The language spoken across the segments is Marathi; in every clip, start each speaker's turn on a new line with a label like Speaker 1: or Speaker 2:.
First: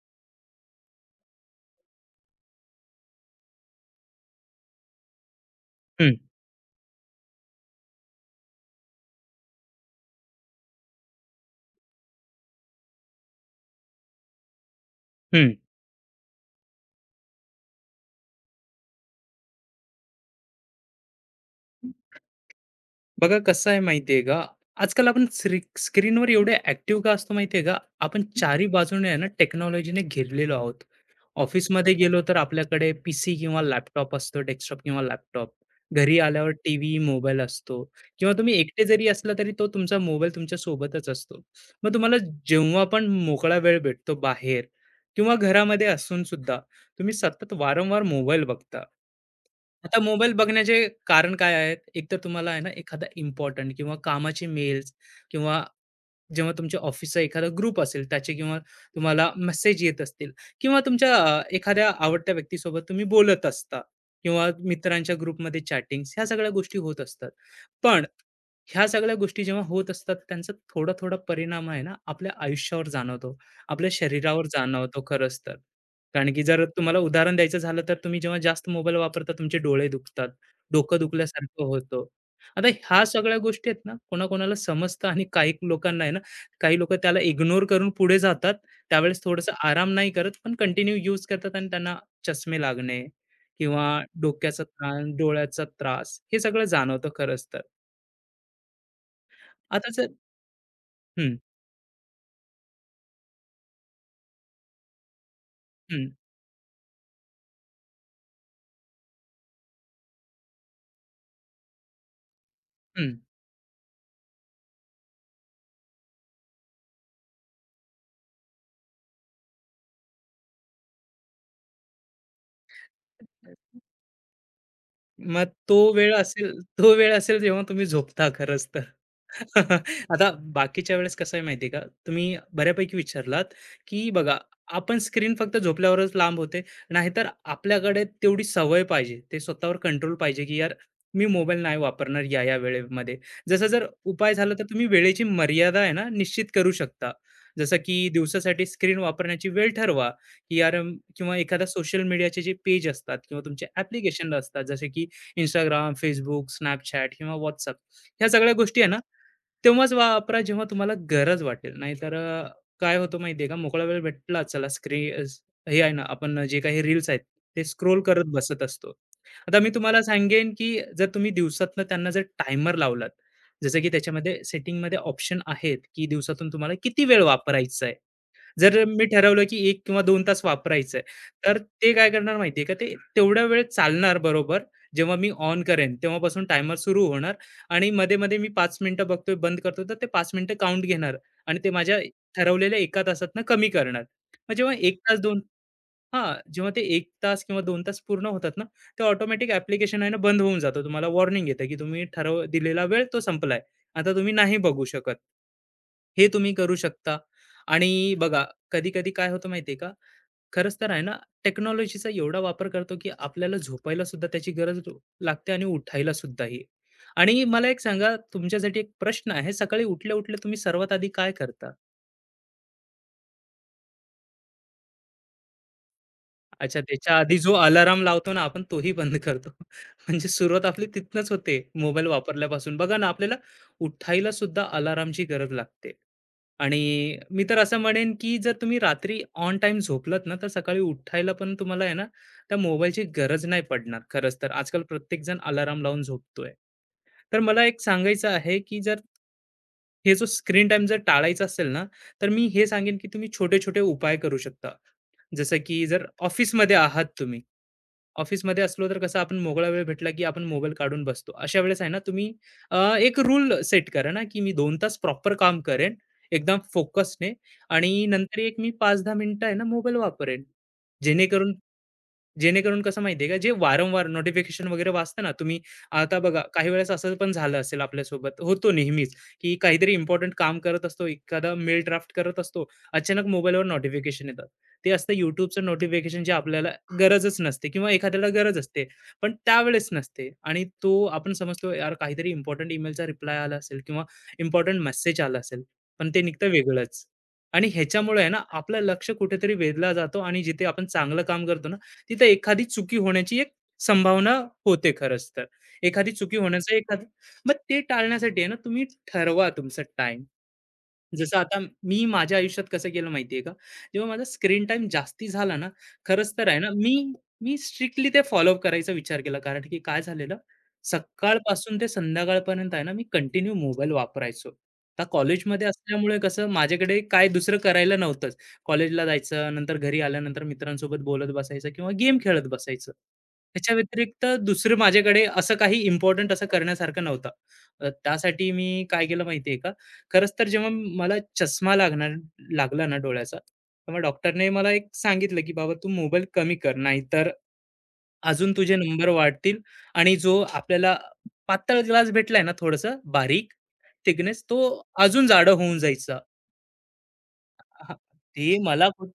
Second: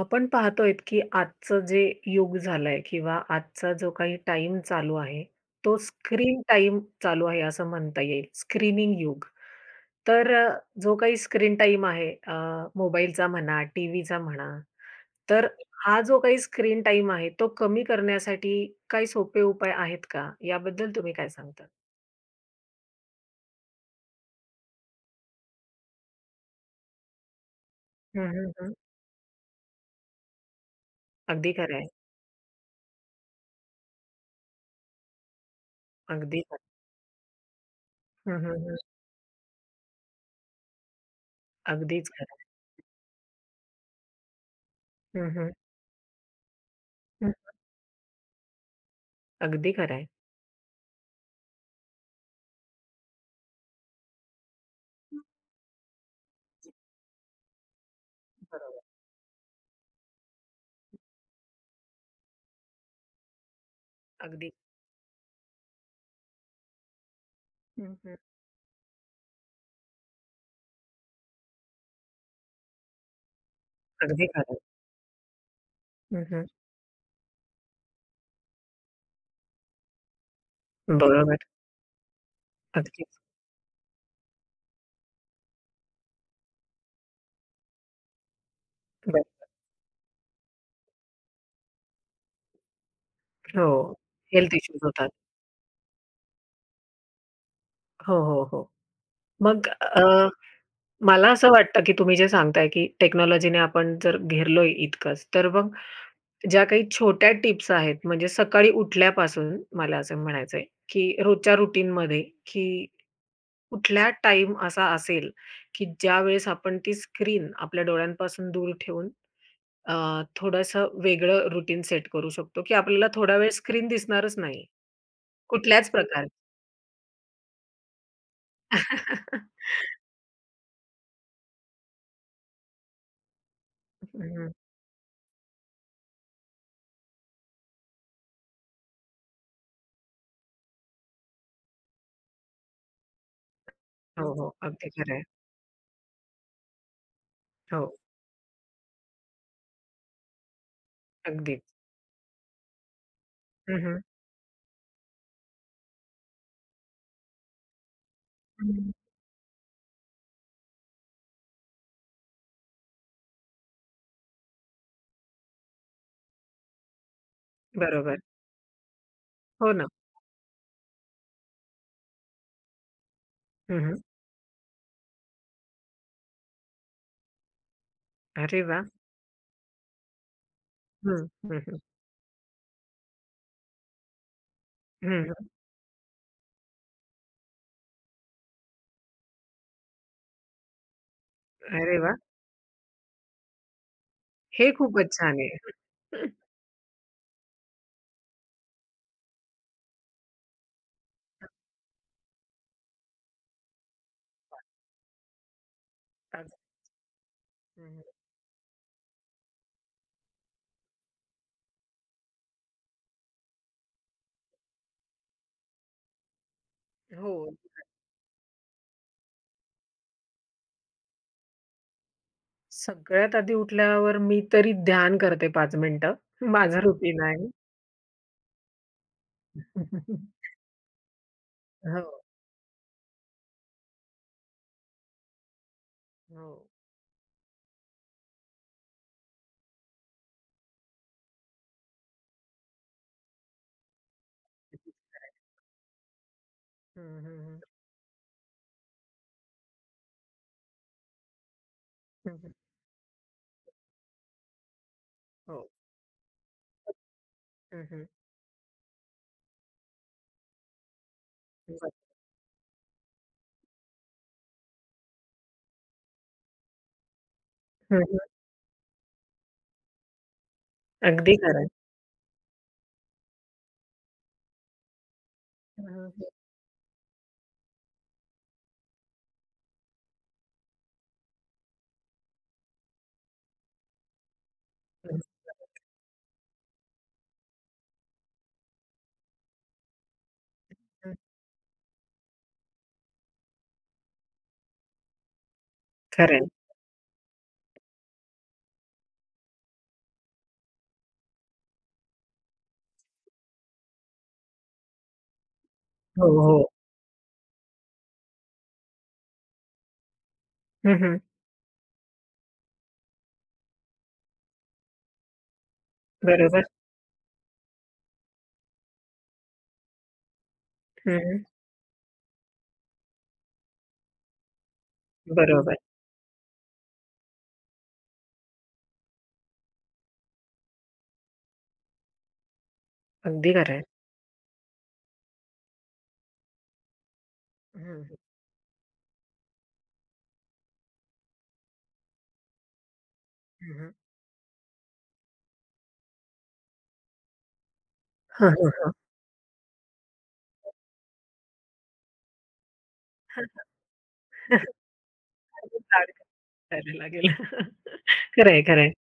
Speaker 1: आपण पाहतोय की आजचं जे युग झालंय किंवा आजचा जो काही टाईम चालू आहे, तो
Speaker 2: हं,
Speaker 1: स्क्रीन टाईम चालू आहे असं म्हणता येईल. स्क्रीनिंग युग. तर जो काही स्क्रीन टाईम आहे मोबाईलचा म्हणा, टीव्हीचा म्हणा, तर
Speaker 2: हं.
Speaker 1: हा जो काही स्क्रीन टाईम आहे, तो कमी करण्यासाठी काही सोपे उपाय आहेत का? याबद्दल तुम्ही काय सांगता?
Speaker 2: बघा कसं आहे माहिती आहे का, आजकाल आपण स्क्रीनवर एवढे ॲक्टिव्ह का असतो माहिती आहे का? आपण
Speaker 1: हं, हं,
Speaker 2: चारी
Speaker 1: हं.
Speaker 2: बाजूने आहे ना टेक्नॉलॉजीने घेरलेलो आहोत.
Speaker 1: अगदी खरं आहे.
Speaker 2: ऑफिसमध्ये गेलो तर आपल्याकडे पीसी किंवा लॅपटॉप असतो, डेस्कटॉप किंवा लॅपटॉप. घरी
Speaker 1: अगदी
Speaker 2: आल्यावर
Speaker 1: खरं.
Speaker 2: टीव्ही, मोबाईल असतो किंवा
Speaker 1: हं,
Speaker 2: तुम्ही
Speaker 1: हं, हं.
Speaker 2: एकटे जरी असला तरी तो तुमचा मोबाईल तुमच्या सोबतच असतो. मग
Speaker 1: अगदीच
Speaker 2: तुम्हाला
Speaker 1: खरं.
Speaker 2: जेव्हा पण मोकळा वेळ भेटतो बाहेर
Speaker 1: हं,
Speaker 2: किंवा
Speaker 1: हं,
Speaker 2: घरामध्ये असून सुद्धा तुम्ही
Speaker 1: हं.
Speaker 2: सतत वारंवार मोबाईल बघता.
Speaker 1: अगदी खरं
Speaker 2: आता
Speaker 1: आहे.
Speaker 2: मोबाईल बघण्याचे कारण काय आहेत? एकतर तुम्हाला आहे ना एखादा इम्पोर्टंट किंवा कामाचे मेल्स किंवा जेव्हा तुमच्या ऑफिसचा एखादा ग्रुप असेल त्याचे किंवा
Speaker 1: बरोबर.
Speaker 2: तुम्हाला मेसेज येत असतील किंवा तुमच्या एखाद्या आवडत्या व्यक्तीसोबत तुम्ही बोलत असता किंवा
Speaker 1: अगदी.
Speaker 2: मित्रांच्या ग्रुपमध्ये चॅटिंग ह्या सगळ्या गोष्टी होत असतात
Speaker 1: हं,
Speaker 2: पण
Speaker 1: हं.
Speaker 2: ह्या सगळ्या गोष्टी जेव्हा होत असतात त्यांचा थोडा थोडा परिणाम आहे ना आपल्या आयुष्यावर जाणवतो आपल्या
Speaker 1: अगदी
Speaker 2: शरीरावर
Speaker 1: खरं.
Speaker 2: जाणवतो खरंच तर
Speaker 1: हं,
Speaker 2: कारण की
Speaker 1: हं.
Speaker 2: जर तुम्हाला उदाहरण द्यायचं झालं तर तुम्ही जेव्हा जास्त मोबाईल वापरता तुमचे डोळे दुखतात डोकं
Speaker 1: बरोबर.
Speaker 2: दुखल्यासारखं होतं आता ह्या
Speaker 1: अगदीच.
Speaker 2: सगळ्या गोष्टी आहेत ना कोणाकोणाला समजतं आणि काही लोकांना आहे ना काही लोकं त्याला इग्नोर करून पुढे जातात. त्यावेळेस
Speaker 1: बरं.
Speaker 2: थोडंसं आराम नाही करत, पण कंटिन्यू यूज करतात आणि त्यांना चष्मे लागणे
Speaker 1: हो.
Speaker 2: किंवा
Speaker 1: हेल्थ
Speaker 2: डोक्याचा
Speaker 1: इश्यूज
Speaker 2: त्रास,
Speaker 1: होतात.
Speaker 2: डोळ्याचा त्रास हे सगळं जाणवतं खरंच तर.
Speaker 1: हो, हो, हो. मग
Speaker 2: आता जर
Speaker 1: मला
Speaker 2: हं,
Speaker 1: असं वाटतं, की तुम्ही जे सांगताय, की टेक्नॉलॉजीने आपण जर घेरलोय इतकंच, तर मग
Speaker 2: हं,
Speaker 1: ज्या काही छोट्या टिप्स आहेत, म्हणजे सकाळी उठल्यापासून मला असं म्हणायचंय, की रोजच्या रूटीनमध्ये, की कुठला टाईम असा असेल, की ज्यावेळेस आपण ती स्क्रीन आपल्या डोळ्यांपासून दूर ठेवून अ, थोडंसं वेगळं रूटीन सेट करू शकतो, की आपल्याला थोडा वेळ
Speaker 2: हं.
Speaker 1: स्क्रीन दिसणारच नाही.
Speaker 2: मग तो
Speaker 1: कुठल्याच
Speaker 2: वेळ
Speaker 1: प्रकारे.
Speaker 2: असेल तो वेळ असेल जेव्हा तुम्ही झोपता खरंच तर. आता बाकीच्या वेळेस कसं आहे माहिती आहे का, तुम्ही बऱ्यापैकी विचारलात, की बघा
Speaker 1: हं,
Speaker 2: आपण स्क्रीन फक्त झोपल्यावरच लांब होते. नाहीतर आपल्याकडे तेवढी सवय पाहिजे. ते स्वतःवर कंट्रोल पाहिजे, की यार मी मोबाईल नाही वापरणार या-या वेळेमध्ये. जसं जर
Speaker 1: हो,
Speaker 2: उपाय
Speaker 1: हो.
Speaker 2: झाला तर तुम्ही
Speaker 1: अगदी खरं आहे.
Speaker 2: वेळेची मर्यादा आहे ना निश्चित करू शकता. जसं
Speaker 1: हो,
Speaker 2: की दिवसासाठी स्क्रीन वापरण्याची वेळ ठरवा, की यार किंवा एखादा
Speaker 1: अगदीच.
Speaker 2: सोशल मीडियाचे जे पेज असतात किंवा तुमचे
Speaker 1: हं, हं.
Speaker 2: ॲप्लिकेशन असतात जसे की इंस्टाग्राम, Facebook, Snapchat किंवा WhatsApp ह्या सगळ्या गोष्टी आहे ना, तेव्हाच वापरा जेव्हा तुम्हाला गरज वाटेल. नाहीतर काय होतं माहिती आहे का, मोकळा वेळ भेटला चला स्क्रीन हे आहे ना, आपण जे काही रील्स आहेत ते स्क्रोल
Speaker 1: बरोबर.
Speaker 2: करत बसत असतो. आता मी
Speaker 1: हो ना.
Speaker 2: तुम्हाला सांगेन, की जर तुम्ही दिवसातनं त्यांना जर टायमर लावलात, जसं की
Speaker 1: हं,
Speaker 2: त्याच्यामध्ये सेटिंगमध्ये ऑप्शन आहेत, की दिवसातून तुम्हाला किती वेळ वापरायचा आहे.
Speaker 1: अरे वा,
Speaker 2: जर मी ठरवलं की 1 किंवा 2 तास वापरायचंय,
Speaker 1: हं,
Speaker 2: तर
Speaker 1: हं, हं.
Speaker 2: ते काय करणार माहिती आहे का, ते तेवढा वेळ चालणार बरोबर. जेव्हा मी ऑन करेन तेव्हापासून टायमर सुरू होणार आणि मध्ये-मध्ये मी 5 मिनिटं बघतोय, बंद करतो, तर ते 5 मिनिटं काउंट घेणार आणि ते माझ्या
Speaker 1: अरे वाह!
Speaker 2: ठरवलेल्या 1 तासातनं कमी करणार. मग
Speaker 1: हे
Speaker 2: जेव्हा 1
Speaker 1: खूपच
Speaker 2: तास, 2
Speaker 1: छान आहे.
Speaker 2: हां, जेव्हा ते 1 तास किंवा 2 तास पूर्ण होतात ना, ते ऑटोमॅटिक ॲप्लिकेशन आहे ना बंद होऊन जातं. तुम्हाला वॉर्निंग येतं, की तुम्ही ठरव दिलेला वेळ तो संपलाय. आता तुम्ही नाही बघू शकत. हे
Speaker 1: अग
Speaker 2: तुम्ही करू शकता. आणि
Speaker 1: हं,
Speaker 2: बघा कधी-कधी काय होतं माहिती आहे का? खरंच तर आहे ना टेक्नॉलॉजीचा एवढा वापर करतो, की आपल्याला झोपायला सुद्धा त्याची गरज लागते आणि उठायला सुद्धाही.
Speaker 1: हो.
Speaker 2: आणि मला एक सांगा तुमच्यासाठी एक प्रश्न आहे. सकाळी उठल्या-उठल्या तुम्ही सर्वात आधी काय करता?
Speaker 1: सगळ्यात आधी उठल्यावर मी तरी ध्यान करते 5 मिनिटं.
Speaker 2: अच्छा,
Speaker 1: माझं
Speaker 2: त्याच्या
Speaker 1: रुटीन
Speaker 2: आधी
Speaker 1: आहे.
Speaker 2: जो अलाराम लावतो ना आपण तोही बंद करतो. म्हणजे सुरुवात आपली तिथनंच होते मोबाईल
Speaker 1: हो,
Speaker 2: वापरल्यापासून. बघा ना, आपल्याला उठायला सुद्धा अलार्मची गरज लागते.
Speaker 1: हो.
Speaker 2: आणि मी तर असं म्हणेन, की जर तुम्ही रात्री ऑन टाईम झोपलात ना, तर सकाळी उठायला पण तुम्हाला आहे ना, त्या मोबाईलची गरज नाही पडणार खरंच तर. आजकाल प्रत्येकजण अलार्म लावून झोपतोय.
Speaker 1: हं, हं,
Speaker 2: तर
Speaker 1: हं.
Speaker 2: मला एक सांगायचं आहे, की जर हे जो स्क्रीन टाइम जर टाळायचा असेल ना, तर मी
Speaker 1: हं,
Speaker 2: हे सांगेन, की तुम्ही छोटे-छोटे उपाय करू शकता. जसं
Speaker 1: हो.
Speaker 2: की जर ऑफिसमध्ये आहात तुम्ही,
Speaker 1: हं, हं.
Speaker 2: ऑफिसमध्ये असलो तर कसं आपण मोकळा वेळ भेटला, की आपण मोबाईल काढून बसतो. अशा वेळेस आहे
Speaker 1: बरं.
Speaker 2: ना तुम्ही एक रूल सेट करा ना, की मी 2 तास प्रॉपर काम करेन, एकदम फोकसने
Speaker 1: हं,
Speaker 2: आणि
Speaker 1: हं.
Speaker 2: नंतर एक मी 5-10 मिनिटं आहे ना मोबाईल वापरेन.
Speaker 1: अगदी
Speaker 2: जेणेकरून
Speaker 1: खरं आहे.
Speaker 2: जेणेकरून कसं माहितीये का, जे वारंवार नोटिफिकेशन वगैरे वाचतं ना, तुम्ही
Speaker 1: हं, हं.
Speaker 2: आता बघा काही वेळेस असं पण झालं असेल आपल्यासोबत, होतो नेहमीच, की काहीतरी इम्पोर्टंट काम करत असतो, एखादा मेल ड्राफ्ट करत असतो, अचानक मोबाईलवर नोटिफिकेशन येतात. ते असतं
Speaker 1: हं,
Speaker 2: YouTubeचं नोटिफिकेशन जे आपल्याला गरजच नसते किंवा एखाद्याला गरज असते, पण त्यावेळेस नसते आणि तो आपण समजतो, यार काहीतरी इम्पोर्टंट ईमेलचा रिप्लाय आला असेल किंवा इम्पोर्टंट मेसेज आला असेल, पण ते
Speaker 1: खरं
Speaker 2: निघतं
Speaker 1: आहे.
Speaker 2: वेगळंच. आणि ह्याच्यामुळे आहे ना, आपलं लक्ष कुठेतरी वेधला जातो आणि जिथे आपण चांगलं काम करतो ना, तिथं एखादी चुकी होण्याची एक संभावना होते खरंच तर. एखादी
Speaker 1: हो,
Speaker 2: चुकी
Speaker 1: हो.
Speaker 2: होण्याचं एखादं मग ते टाळण्यासाठी आहे ना तुम्ही ठरवा तुमचा टाइम.
Speaker 1: हं, हं.
Speaker 2: जसं आता मी माझ्या आयुष्यात कसं केलं माहितीये का? जेव्हा माझा स्क्रीन टाइम जास्ती झाला ना, खरंच तर आहे
Speaker 1: बरोबर.
Speaker 2: ना, मी मी स्ट्रिक्टली ते फॉलोअप करायचा विचार केला. कारण की काय झालेलं,
Speaker 1: हं, हं.
Speaker 2: सकाळपासून ते संध्याकाळपर्यंत आहे ना, मी कंटिन्यू मोबाईल वापरायचो. आता कॉलेजमध्ये
Speaker 1: बरोबर.
Speaker 2: असल्यामुळे कसं माझ्याकडे काय दुसरं करायला नव्हतंच. कॉलेजला जायचं, नंतर घरी आल्यानंतर मित्रांसोबत बोलत बसायचं किंवा गेम खेळत बसायचं.
Speaker 1: अगदी खरं
Speaker 2: त्याच्या
Speaker 1: आहे.
Speaker 2: व्यतिरिक्त दुसरं माझ्याकडे असं काही इम्पोर्टंट असं करण्यासारखं नव्हतं.
Speaker 1: हं, हं.
Speaker 2: त्यासाठी मी काय केलं माहितीये का? खरंच तर जेव्हा मला चष्मा लागणार लागला ना डोळ्याचा,
Speaker 1: हं, हं.
Speaker 2: तेव्हा डॉक्टरने मला एक सांगितलं, की "बाबा तू मोबाईल कमी कर, नाहीतर अजून
Speaker 1: हां,
Speaker 2: तुझे
Speaker 1: हां.
Speaker 2: नंबर वाढतील आणि जो आपल्याला पातळ ग्लास भेटलाय ना थोडंसं बारीक थिकनेस, तो अजून जाडं होऊन
Speaker 1: जाड
Speaker 2: जायचा."
Speaker 1: करायला लागेल.
Speaker 2: हां,
Speaker 1: खरं
Speaker 2: ते
Speaker 1: आहे, खरं
Speaker 2: मला
Speaker 1: आहे.
Speaker 2: खूप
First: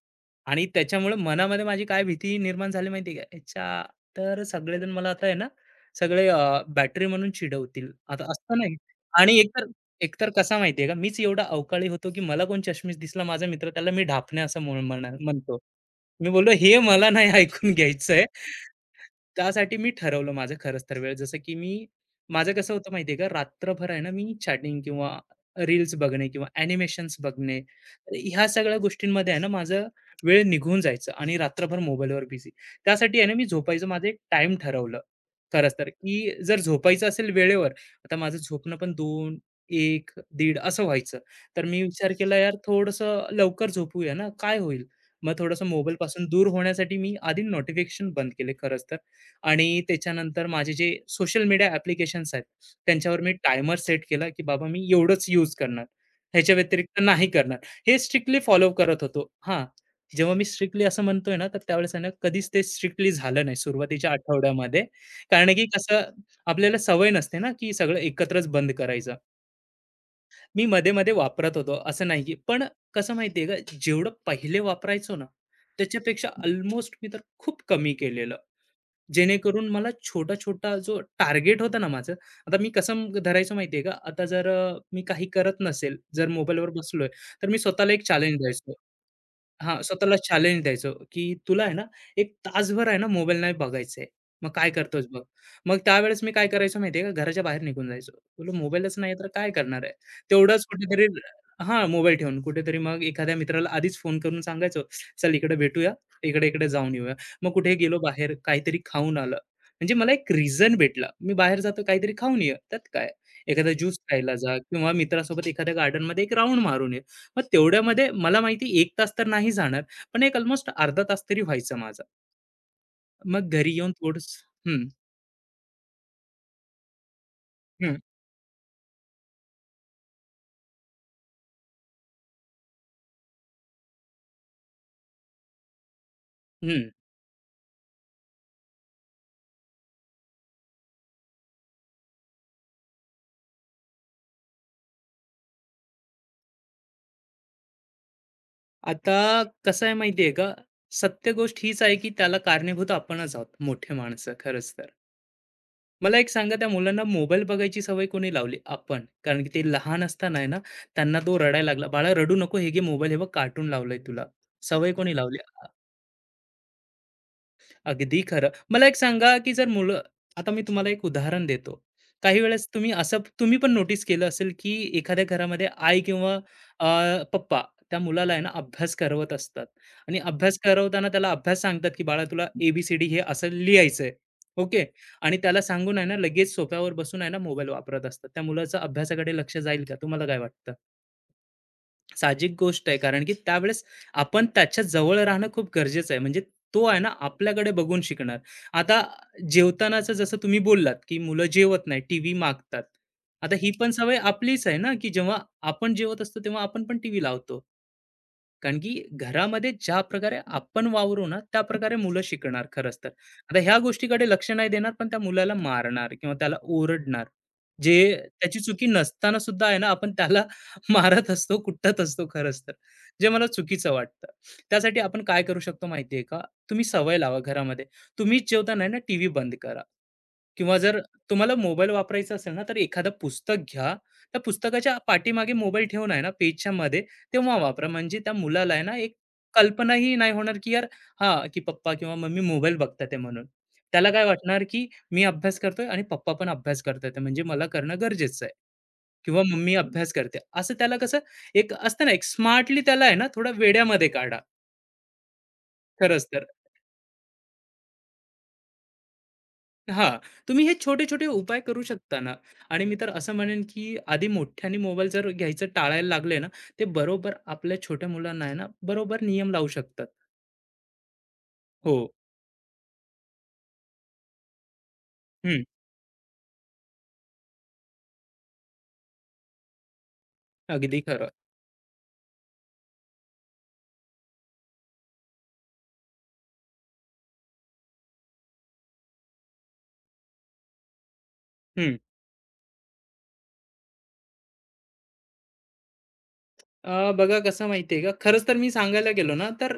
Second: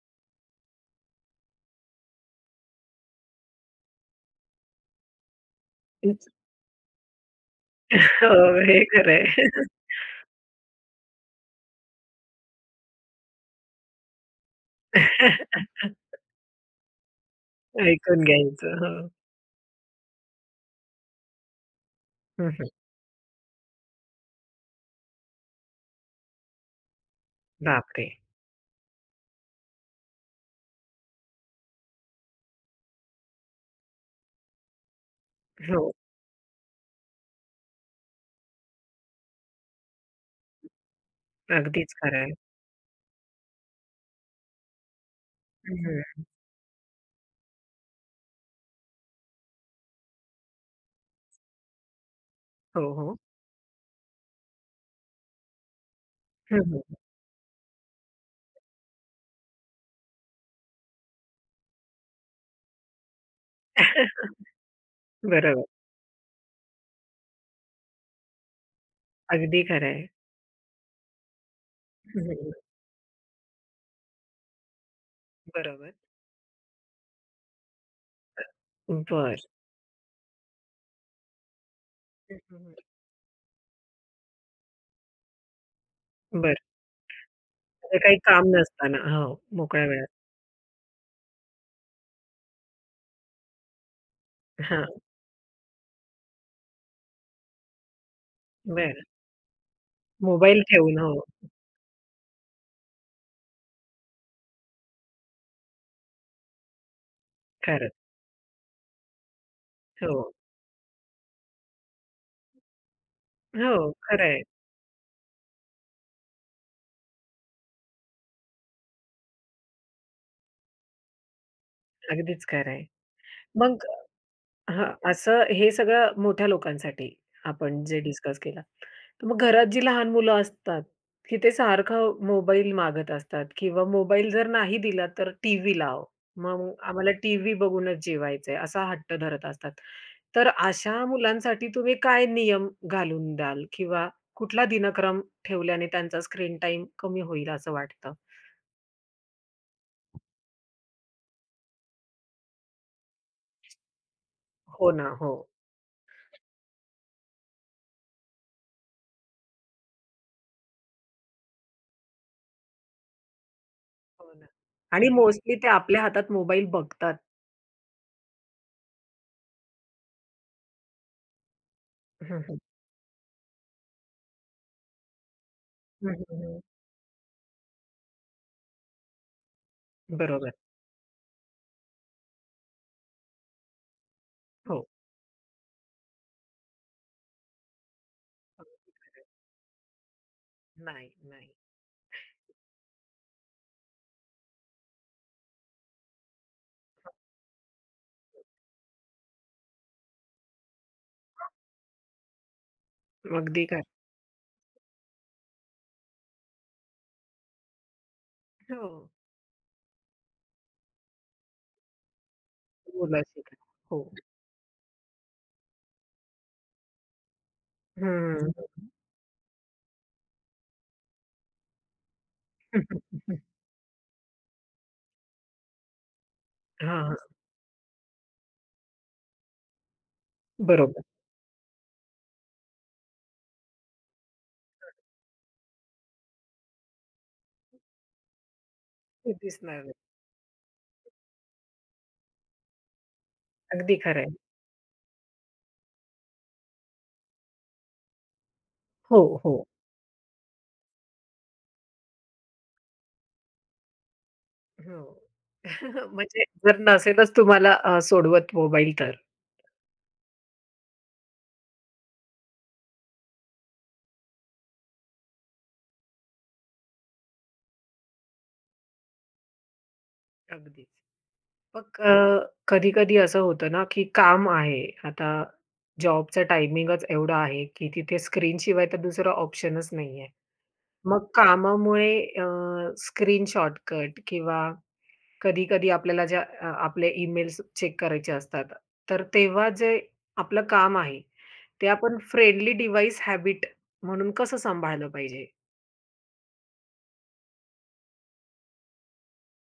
Speaker 2: आणि त्याच्यामुळे मनामध्ये माझी काय भीती निर्माण झाली माहिती आहे का? याच्या तर सगळेजण मला आता आहे ना, सगळे
Speaker 1: हीच
Speaker 2: बॅटरी म्हणून चिडवतील. आता
Speaker 1: हो,
Speaker 2: असं नाही
Speaker 1: हे खरं
Speaker 2: आणि
Speaker 1: आहे.
Speaker 2: एकतर एकतर कसा माहिती का? मीच एवढा अवकाळी होतो, की मला कोण चष्मीस दिसला माझा मित्र त्याला मी ढापणे असं म्हणतो. मी बोललो, "हे मला नाही ऐकून
Speaker 1: ऐकून
Speaker 2: घ्यायचंय."
Speaker 1: घ्यायचं. हो.
Speaker 2: त्यासाठी मी ठरवलं माझं खरंच तर वेळ जसं की मी
Speaker 1: हं,
Speaker 2: माझं
Speaker 1: हं.
Speaker 2: कसं होतं माहितीये का रात्रभर आहे ना मी चॅटिंग किंवा रील्स बघणे किंवा ॲनिमेशन्स बघणे
Speaker 1: बापरे!
Speaker 2: तर ह्या सगळ्या गोष्टींमध्ये आहे ना माझं वेळ निघून जायचं आणि रात्रभर मोबाईलवर बिझी त्यासाठी आहे ना मी झोपायचं माझं एक टाइम ठरवलं खरंच तर
Speaker 1: हो,
Speaker 2: की जर झोपायचं असेल वेळेवर आता माझं झोपणं पण दोन एक दीड असं व्हायचं तर मी
Speaker 1: अगदीच
Speaker 2: विचार
Speaker 1: खरं आहे.
Speaker 2: केला यार थोडंसं लवकर झोपूया ना काय होईल मग थोडंसं मोबाईल
Speaker 1: हं,
Speaker 2: पासून दूर होण्यासाठी मी आधी नोटिफिकेशन बंद केले खरंच तर आणि त्याच्यानंतर माझे जे सोशल मीडिया ॲप्लिकेशन्स आहेत,
Speaker 1: हो, हो.
Speaker 2: त्यांच्यावर मी टायमर सेट केला, की बाबा मी एवढंच यूज करणार. ह्याच्या
Speaker 1: हं, हं.
Speaker 2: व्यतिरिक्त नाही करणार. हे स्ट्रिक्टली फॉलो करत होतो. हां, जेव्हा मी स्ट्रिक्टली असं म्हणतोय ना, तर त्यावेळेस आहे ना, कधीच ते स्ट्रिक्टली झालं नाही सुरुवातीच्या आठवड्यामध्ये. कारण
Speaker 1: बरोबर.
Speaker 2: की कसं आपल्याला सवय नसते ना, की सगळं एकत्रच बंद करायचं.
Speaker 1: अगदी खरं आहे.
Speaker 2: मी मध्ये-मध्ये वापरत होतो, असं नाही
Speaker 1: हं,
Speaker 2: की
Speaker 1: हं.
Speaker 2: पण कसं माहिती का, जेवढं पहिले वापरायचो ना,
Speaker 1: बरोबर.
Speaker 2: त्याच्यापेक्षा ऑलमोस्ट मी तर खूप कमी केलेलं.
Speaker 1: बरं.
Speaker 2: जेणेकरून मला छोटा-छोटा जो टार्गेट होता ना माझं,
Speaker 1: हं,
Speaker 2: आता
Speaker 1: हं,
Speaker 2: मी
Speaker 1: हं.
Speaker 2: कसं धरायचो माहिती आहे का? आता जर मी काही करत नसेल, जर
Speaker 1: बरं.
Speaker 2: मोबाईलवर बसलोय, तर मी स्वतःला
Speaker 1: म्हणजे
Speaker 2: एक
Speaker 1: काही
Speaker 2: चॅलेंज
Speaker 1: काम
Speaker 2: द्यायचो.
Speaker 1: नसताना. हो,
Speaker 2: हां,
Speaker 1: मोकळ्या वेळात.
Speaker 2: स्वतःला चॅलेंज द्यायचो, की तुला आहे ना, एक तासभर आहे ना, मोबाईल नाही बघायचंय. मग काय
Speaker 1: हां,
Speaker 2: करतोस बघ. मग त्यावेळेस मी काय करायचो माहिती आहे का, घराच्या बाहेर निघून जायचो. तुला मोबाईलच
Speaker 1: बरं.
Speaker 2: नाही तर काय करणार आहे?
Speaker 1: मोबाईल
Speaker 2: तेवढाच
Speaker 1: ठेवून.
Speaker 2: कुठेतरी
Speaker 1: हो,
Speaker 2: हां, मोबाईल ठेवून कुठेतरी मग एखाद्या मित्राला आधीच फोन करून सांगायचो, "चल इकडे भेटूया, इकडे-इकडे जाऊन येऊया." मग कुठे
Speaker 1: खरंच.
Speaker 2: गेलो बाहेर, काहीतरी खाऊन आलं. म्हणजे मला एक
Speaker 1: हो.
Speaker 2: रिझन भेटला. मी बाहेर जातो काहीतरी खाऊन ये, त्यात काय? एखादा
Speaker 1: हो,
Speaker 2: ज्यूस
Speaker 1: खरं
Speaker 2: खायला
Speaker 1: आहे.
Speaker 2: जा किंवा मित्रासोबत एखाद्या गार्डनमध्ये एक राउंड मारून ये. मग तेवढ्यामध्ये मला माहिती एक तास तर नाही जाणार, पण एक अल्मोस्ट अर्धा तास तरी व्हायचा माझा.
Speaker 1: अगदीच खरं आहे.
Speaker 2: मग घरी
Speaker 1: मग
Speaker 2: येऊन थोडंसं हं,
Speaker 1: हां, असं हे सगळं मोठ्या लोकांसाठी आपण
Speaker 2: हं,
Speaker 1: जे डिस्कस केलं. तर मग घरात जी लहान मुलं असतात, की ते सारखं मोबाईल मागत असतात किंवा मोबाईल जर नाही दिला तर टीव्ही लाव. मग
Speaker 2: हं.
Speaker 1: आम्हाला टीव्ही बघूनच जेवायचंय असा हट्ट धरत असतात. तर अशा मुलांसाठी तुम्ही काय नियम घालून द्याल किंवा कुठला दिनक्रम ठेवल्याने त्यांचा स्क्रीन टाईम कमी होईल असं वाटतं?
Speaker 2: आता कसं आहे माहिती आहे का, सत्य गोष्ट हीच आहे की त्याला कारणीभूत आपणच आहोत, मोठे माणसं खरंच तर.
Speaker 1: हो ना. हो.
Speaker 2: मला एक सांगा त्या मुलांना मोबाईल बघायची सवय कोणी लावली? आपण. कारण की ते लहान असताना आहे ना, त्यांना तो रडायला लागला, "बाळा रडू नको, हे घे मोबाईल, हे बघ कार्टून लावलंय तुला."
Speaker 1: हो ना.
Speaker 2: सवय
Speaker 1: आणि
Speaker 2: कोणी लावली?
Speaker 1: मोस्टली ते आपल्या हातात मोबाईल बघतात.
Speaker 2: अगदी खरं. मला एक सांगा, की जर मुलं आता मी तुम्हाला एक उदाहरण देतो. काही
Speaker 1: हं, हं.
Speaker 2: वेळेस तुम्ही असं तुम्ही पण नोटीस केलं असेल, की एखाद्या घरामध्ये आई
Speaker 1: हं,
Speaker 2: किंवा
Speaker 1: हं, हं.
Speaker 2: पप्पा त्या मुलाला आहे ना अभ्यास करवत असतात आणि
Speaker 1: बरोबर.
Speaker 2: अभ्यास करवताना त्याला अभ्यास सांगतात, की "बाळा तुला ए हे असं लिहायचंय." ओके.
Speaker 1: हो.
Speaker 2: आणि त्याला सांगून आहे ना लगेच सोफ्यावर बसून आहे ना मोबाईल वापरत असतात. त्या
Speaker 1: हो.
Speaker 2: मुलाचा अभ्यासाकडे लक्ष जाईल का? तुम्हाला काय वाटतं?
Speaker 1: नाही, नाही.
Speaker 2: साहजिक गोष्ट आहे कारण की त्यावेळेस आपण त्याच्या जवळ राहणं खूप गरजेचं आहे म्हणजे तो आहे ना आपल्याकडे बघून शिकणार आता जेवतानाचं जसं तुम्ही बोललात की मुलं जेवत नाही टीव्ही मागतात आता
Speaker 1: अगदी
Speaker 2: ही
Speaker 1: खरं.
Speaker 2: पण सवय आपलीच आहे ना की जेव्हा आपण जेवत असतो तेव्हा आपण पण टीव्ही लावतो कारण
Speaker 1: हो.
Speaker 2: की घरामध्ये ज्या प्रकारे आपण वावरू ना, त्या प्रकारे मुलं शिकणार खरंच तर.
Speaker 1: मुलं
Speaker 2: आता
Speaker 1: शिकतात.
Speaker 2: ह्या
Speaker 1: हो.
Speaker 2: गोष्टीकडे लक्ष नाही देणार, पण त्या मुलाला मारणार किंवा त्याला ओरडणार. जे
Speaker 1: हं.
Speaker 2: त्याची चुकी नसताना सुद्धा आहे ना, आपण त्याला मारत असतो, कुटत असतो खरंच तर. जे मला चुकीचं वाटतं. त्यासाठी आपण काय करू शकतो माहिती का? तुम्ही
Speaker 1: हां, हां.
Speaker 2: सवय लावा घरामध्ये. तुम्हीच जेवताना आहे ना, टीव्ही बंद करा किंवा जर
Speaker 1: बरोबर.
Speaker 2: तुम्हाला मोबाईल वापरायचा असेल ना, तर एखादं पुस्तक घ्या. त्या पुस्तकाच्या पाठीमागे मोबाईल ठेवून आहे ना, पेजच्या मध्ये तेव्हा वापरा. म्हणजे त्या मुलाला आहे ना, एक
Speaker 1: ते दिसणार नाही.
Speaker 2: कल्पनाही नाही होणार, की यार, हां, की पप्पा किंवा मम्मी मोबाईल बघतात आहे म्हणून.
Speaker 1: अगदी
Speaker 2: त्याला
Speaker 1: खरं
Speaker 2: काय
Speaker 1: आहे.
Speaker 2: वाटणार, की मी अभ्यास करतोय आणि पप्पा पण अभ्यास करतात आहे, म्हणजे मला करणं गरजेचं आहे
Speaker 1: हो,
Speaker 2: किंवा
Speaker 1: हो.
Speaker 2: मम्मी अभ्यास करते. असं त्याला कसं एक असतं ना, एक स्मार्टली त्याला आहे ना, थोडा वेड्यामध्ये काढा
Speaker 1: हो.
Speaker 2: खरंच
Speaker 1: म्हणजे
Speaker 2: तर.
Speaker 1: जर नसेलच तुम्हाला सोडवत मोबाईल तर?
Speaker 2: हां, तुम्ही हे छोटे-छोटे उपाय करू शकता ना आणि मी तर असं म्हणेन, की आधी मोठ्याने मोबाईल जर घ्यायचं टाळायला लागले ना, ते बरोबर आपल्या छोट्या मुलांना आहे ना, बरोबर नियम लावू शकतात.
Speaker 1: अगदीच.
Speaker 2: हो.
Speaker 1: मग कधी-कधी असं होतं ना, की काम आहे. आता
Speaker 2: हं.
Speaker 1: जॉबचा टायमिंगच एवढा आहे, की तिथे स्क्रीनशिवाय तर दुसरा ऑप्शनच नाहीये.
Speaker 2: अगदी
Speaker 1: मग
Speaker 2: खरं.
Speaker 1: कामामुळे अ, स्क्रीन शॉर्टकट किंवा कधी-कधी आपल्याला ज्या आपले ईमेल्स चेक करायचे असतात, तर तेव्हा जे आपलं काम आहे, ते
Speaker 2: हं.
Speaker 1: आपण फ्रेंडली डिव्हाइस हॅबिट म्हणून कसं सांभाळलं पाहिजे?
Speaker 2: बघा कसं माहिती का, खरंच तर मी सांगायला गेलो ना, तर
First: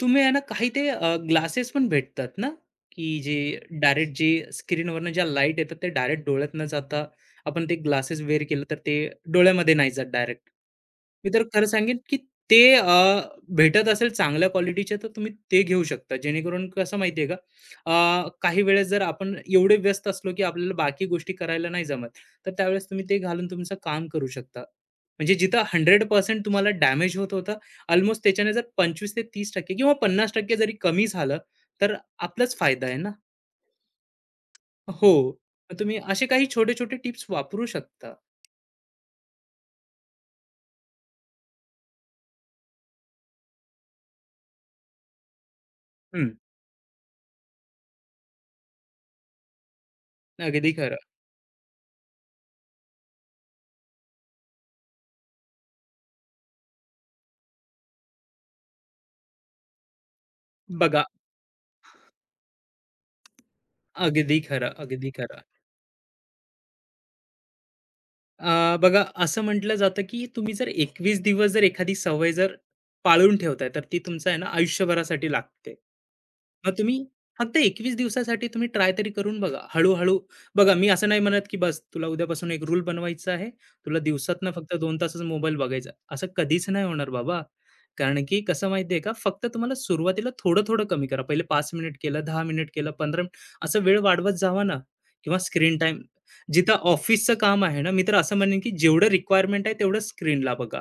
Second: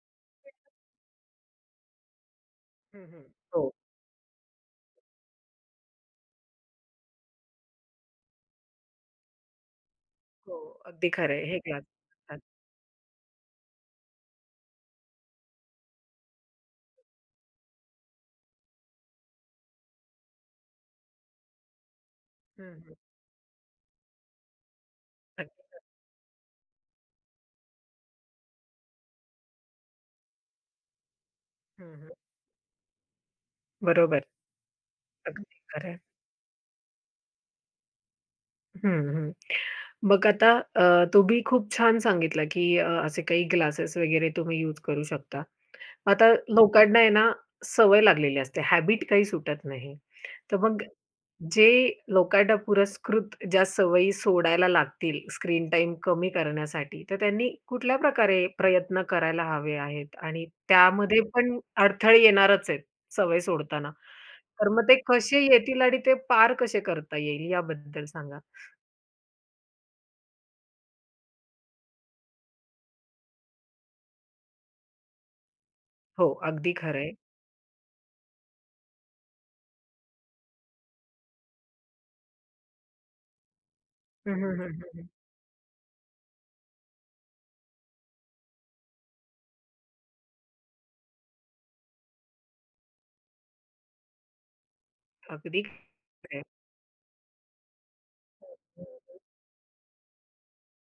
Speaker 2: तुम्ही आहे ना काही ते ग्लासेस पण भेटतात ना, की
Speaker 1: हं, हं.
Speaker 2: जे
Speaker 1: हो,
Speaker 2: डायरेक्ट जे स्क्रीनवरनं ज्या लाईट येतात ते डायरेक्ट डोळ्यात न जाता आपण ते ग्लासेस वेअर केलं तर ते डोळ्यामध्ये नाही जात डायरेक्ट.
Speaker 1: हो. अगदी
Speaker 2: मी
Speaker 1: खरं
Speaker 2: तर
Speaker 1: आहे. हे
Speaker 2: खरं
Speaker 1: क्लास
Speaker 2: सांगेन, की
Speaker 1: असतात.
Speaker 2: ते भेटत असेल चांगल्या क्वालिटीचे तर तुम्ही ते घेऊ शकता. जेणेकरून कसं माहिती आहे का, काही वेळेस जर आपण एवढे व्यस्त असलो, की आपल्याला बाकी गोष्टी करायला नाही जमत, तर
Speaker 1: हं,
Speaker 2: त्यावेळेस
Speaker 1: हं.
Speaker 2: तुम्ही ते घालून तुमचं काम करू शकता. म्हणजे जिथं
Speaker 1: अगदी.
Speaker 2: 100% तुम्हाला डॅमेज होत होता, अल्मोस्ट त्याच्याने जर 25% ते 30% किंवा 50% जरी कमी झालं, तर
Speaker 1: हं, हं.
Speaker 2: आपलाच फायदा आहे ना.
Speaker 1: बरोबर.
Speaker 2: हो,
Speaker 1: अगदी
Speaker 2: मग
Speaker 1: खरं
Speaker 2: तुम्ही
Speaker 1: आहे.
Speaker 2: असे काही छोटे-छोटे टिप्स वापरू शकता.
Speaker 1: हं, हं. मग आता तुम्ही खूप छान सांगितलं, की असे काही ग्लासेस वगैरे तुम्ही यूज करू शकता. आता
Speaker 2: हं.
Speaker 1: लोकांना आहे ना, सवय लागलेली असते. हॅबिट काही सुटत नाही. तर
Speaker 2: अगदी
Speaker 1: मग
Speaker 2: खरं.
Speaker 1: जे लोकांना पुरस्कृत ज्या सवयी सोडायला लागतील स्क्रीन टाइम कमी करण्यासाठी, तर त्यांनी कुठल्या प्रकारे प्रयत्न करायला हवे आहेत? आणि
Speaker 2: बघा,
Speaker 1: त्यामध्ये पण अडथळे येणारच आहेत सवय सोडताना.
Speaker 2: अगदी
Speaker 1: तर
Speaker 2: खरं,
Speaker 1: मग ते
Speaker 2: अगदी
Speaker 1: कसे
Speaker 2: खरं.
Speaker 1: येतील आणि ते पार कसे करता येईल याबद्दल सांगा?
Speaker 2: बघा असं म्हटलं जातं की तुम्ही जर 21 दिवस जर एखादी सवय जर पाळून ठेवताय, तर ती तुमचं आहे ना आयुष्यभरासाठी लागते.
Speaker 1: हो,
Speaker 2: मग
Speaker 1: अगदी खरं
Speaker 2: तुम्ही
Speaker 1: आहे.
Speaker 2: फक्त 21 दिवसासाठी तुम्ही ट्राय तरी करून बघा. हळू-हळू बघा मी असं नाही म्हणत की बस तुला उद्यापासून एक रूल बनवायचा आहे. तुला
Speaker 1: हं,
Speaker 2: दिवसातनं
Speaker 1: हं, हं,
Speaker 2: फक्त
Speaker 1: हं,
Speaker 2: 2
Speaker 1: हं.
Speaker 2: तासच मोबाईल बघायचा. असं कधीच नाही होणार बाबा. कारण की कसं माहिती का, फक्त तुम्हाला सुरुवातीला थोडं-थोडं कमी करा. पहिले 5 मिनिट केलं, 10 मिनिट केलं, 15 मिनिट असं वेळ वाढवत जावा ना किंवा
Speaker 1: अगदी
Speaker 2: स्क्रीन टाईम
Speaker 1: खरं आहे.
Speaker 2: जिथं ऑफिसचं काम आहे ना, मी तर असं म्हणेन की जेवढं रिक्वायरमेंट आहे तेवढं स्क्रीनला बघा.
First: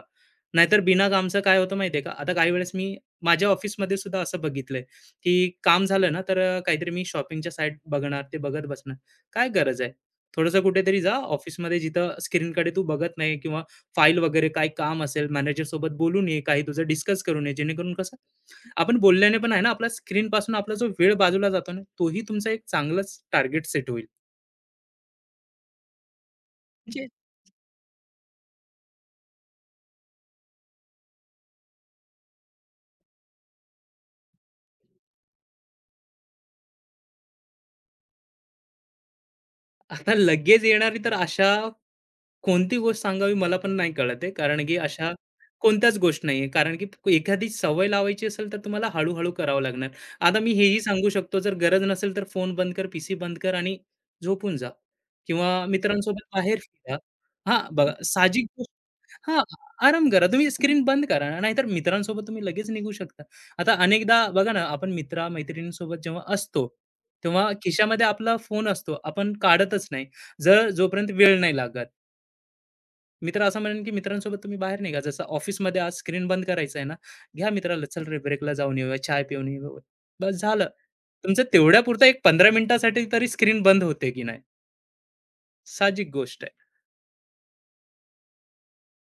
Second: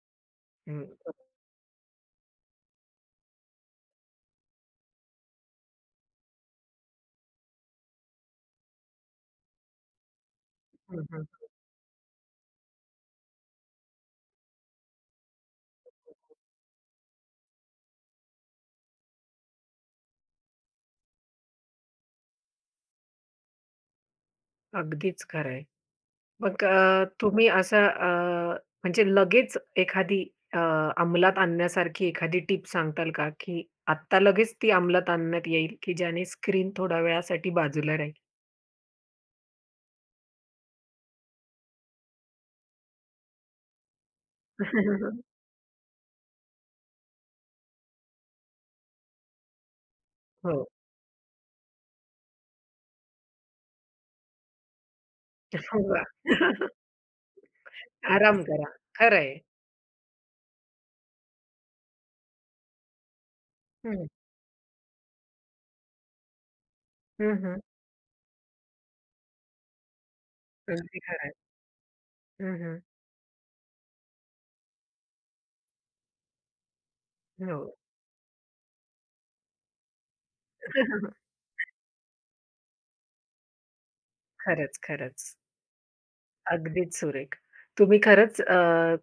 Speaker 2: नाहीतर
Speaker 1: हं,
Speaker 2: बिना
Speaker 1: हं,
Speaker 2: कामचं काय होतं माहिती का? आता काही वेळेस मी माझ्या ऑफिसमध्ये सुद्धा असं बघितलंय, की काम झालं ना, तर काहीतरी मी शॉपिंगच्या साईट बघणार, ते बघत बसणार. काय गरज आहे? थोडंसं कुठेतरी जा ऑफिसमध्ये जिथं स्क्रीनकडे तू बघत नाही किंवा फाईल वगैरे काही काम असेल, मॅनेजरसोबत बोलून ये, काही तुझं डिस्कस करून ये. जेणेकरून कसं आपण बोलल्याने पण आहे ना, आपला स्क्रीनपासून आपला जो वेळ बाजूला जातो ना, तोही तुमचा एक चांगलाच टार्गेट सेट होईल.
Speaker 1: अगदीच खरं. मग
Speaker 2: म्हणजे
Speaker 1: तुम्ही असं म्हणजे लगेच एखादी अ, अंमलात आणण्यासारखी एखादी टीप सांगताल का, की आत्ता लगेच ती अंमलात आणण्यात येईल, की ज्याने स्क्रीन थोड्या वेळासाठी बाजूला राहील?
Speaker 2: आता लगेच येणारी तर अशा कोणती गोष्ट सांगावी मला पण नाही कळत आहे. कारण की अशा कोणत्याच गोष्ट नाहीये. कारण की एखादी सवय लावायची असेल तर तुम्हाला हळू-हळू करावं लागणार. आता मी
Speaker 1: हो.
Speaker 2: हेही सांगू शकतो जर गरज नसेल तर फोन बंद कर, पीसी बंद कर आणि झोपून जा किंवा
Speaker 1: वाह!
Speaker 2: मित्रांसोबत बाहेर फिरा. हां, बघा
Speaker 1: आराम
Speaker 2: साहजिक
Speaker 1: करा.
Speaker 2: गोष्ट.
Speaker 1: खरं आहे.
Speaker 2: हां, आराम करा. तुम्ही स्क्रीन बंद करा. नाहीतर मित्रांसोबत तुम्ही लगेच निघू शकता. आता
Speaker 1: हं,
Speaker 2: अनेकदा बघा ना, आपण मित्र-मैत्रिणींसोबत जेव्हा असतो, तेव्हा
Speaker 1: हं,
Speaker 2: खिशामध्ये आपला फोन असतो. आपण काढतच नाही. जर
Speaker 1: अगदी
Speaker 2: जोपर्यंत
Speaker 1: खरं आहे.
Speaker 2: वेळ नाही लागत.
Speaker 1: हं,
Speaker 2: मी तर असं म्हणेन की मित्रांसोबत तुम्ही बाहेर निघा. जसं ऑफिसमध्ये आज स्क्रीन बंद करायचं आहे ना, घ्या
Speaker 1: हो.
Speaker 2: मित्राला, "चल रे ब्रेकला जाऊन येऊया, चहा पिऊन येऊ." बस झालं. तुमचं तेवढ्यापुरतं एक 15 मिनिटासाठी तरी स्क्रीन बंद होते की नाही,
Speaker 1: खरंच, खरंच.
Speaker 2: साहजिक गोष्ट आहे.
Speaker 1: अगदीच सुरेख. तुम्ही खरंच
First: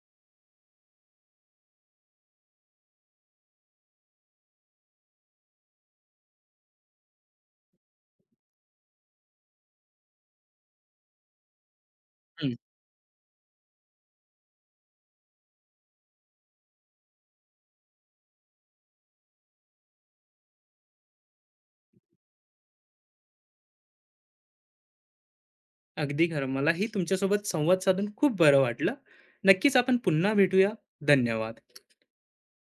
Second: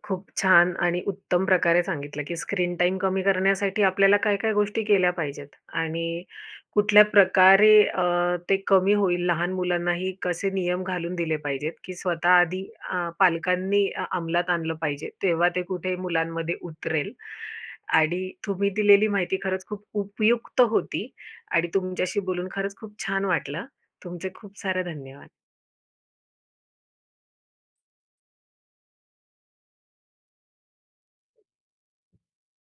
Speaker 1: खूप छान आणि उत्तम प्रकारे सांगितलं, की स्क्रीन टाइम कमी करण्यासाठी आपल्याला काय-काय गोष्टी केल्या पाहिजेत आणि कुठल्या प्रकारे ते कमी होईल, लहान मुलांनाही कसे नियम घालून दिले पाहिजेत, की स्वतः
Speaker 2: हं,
Speaker 1: आधी पालकांनी अंमलात आणलं पाहिजे, तेव्हा ते कुठे मुलांमध्ये उतरेल. आणि तुम्ही दिलेली माहिती खरंच खूप उपयुक्त होती आणि तुमच्याशी बोलून खरंच खूप छान वाटलं. तुमचे खूप सारे धन्यवाद.
Speaker 2: अगदी खरं. मलाही तुमच्यासोबत संवाद साधून खूप बरं वाटलं. नक्कीच आपण पुन्हा भेटूया. धन्यवाद.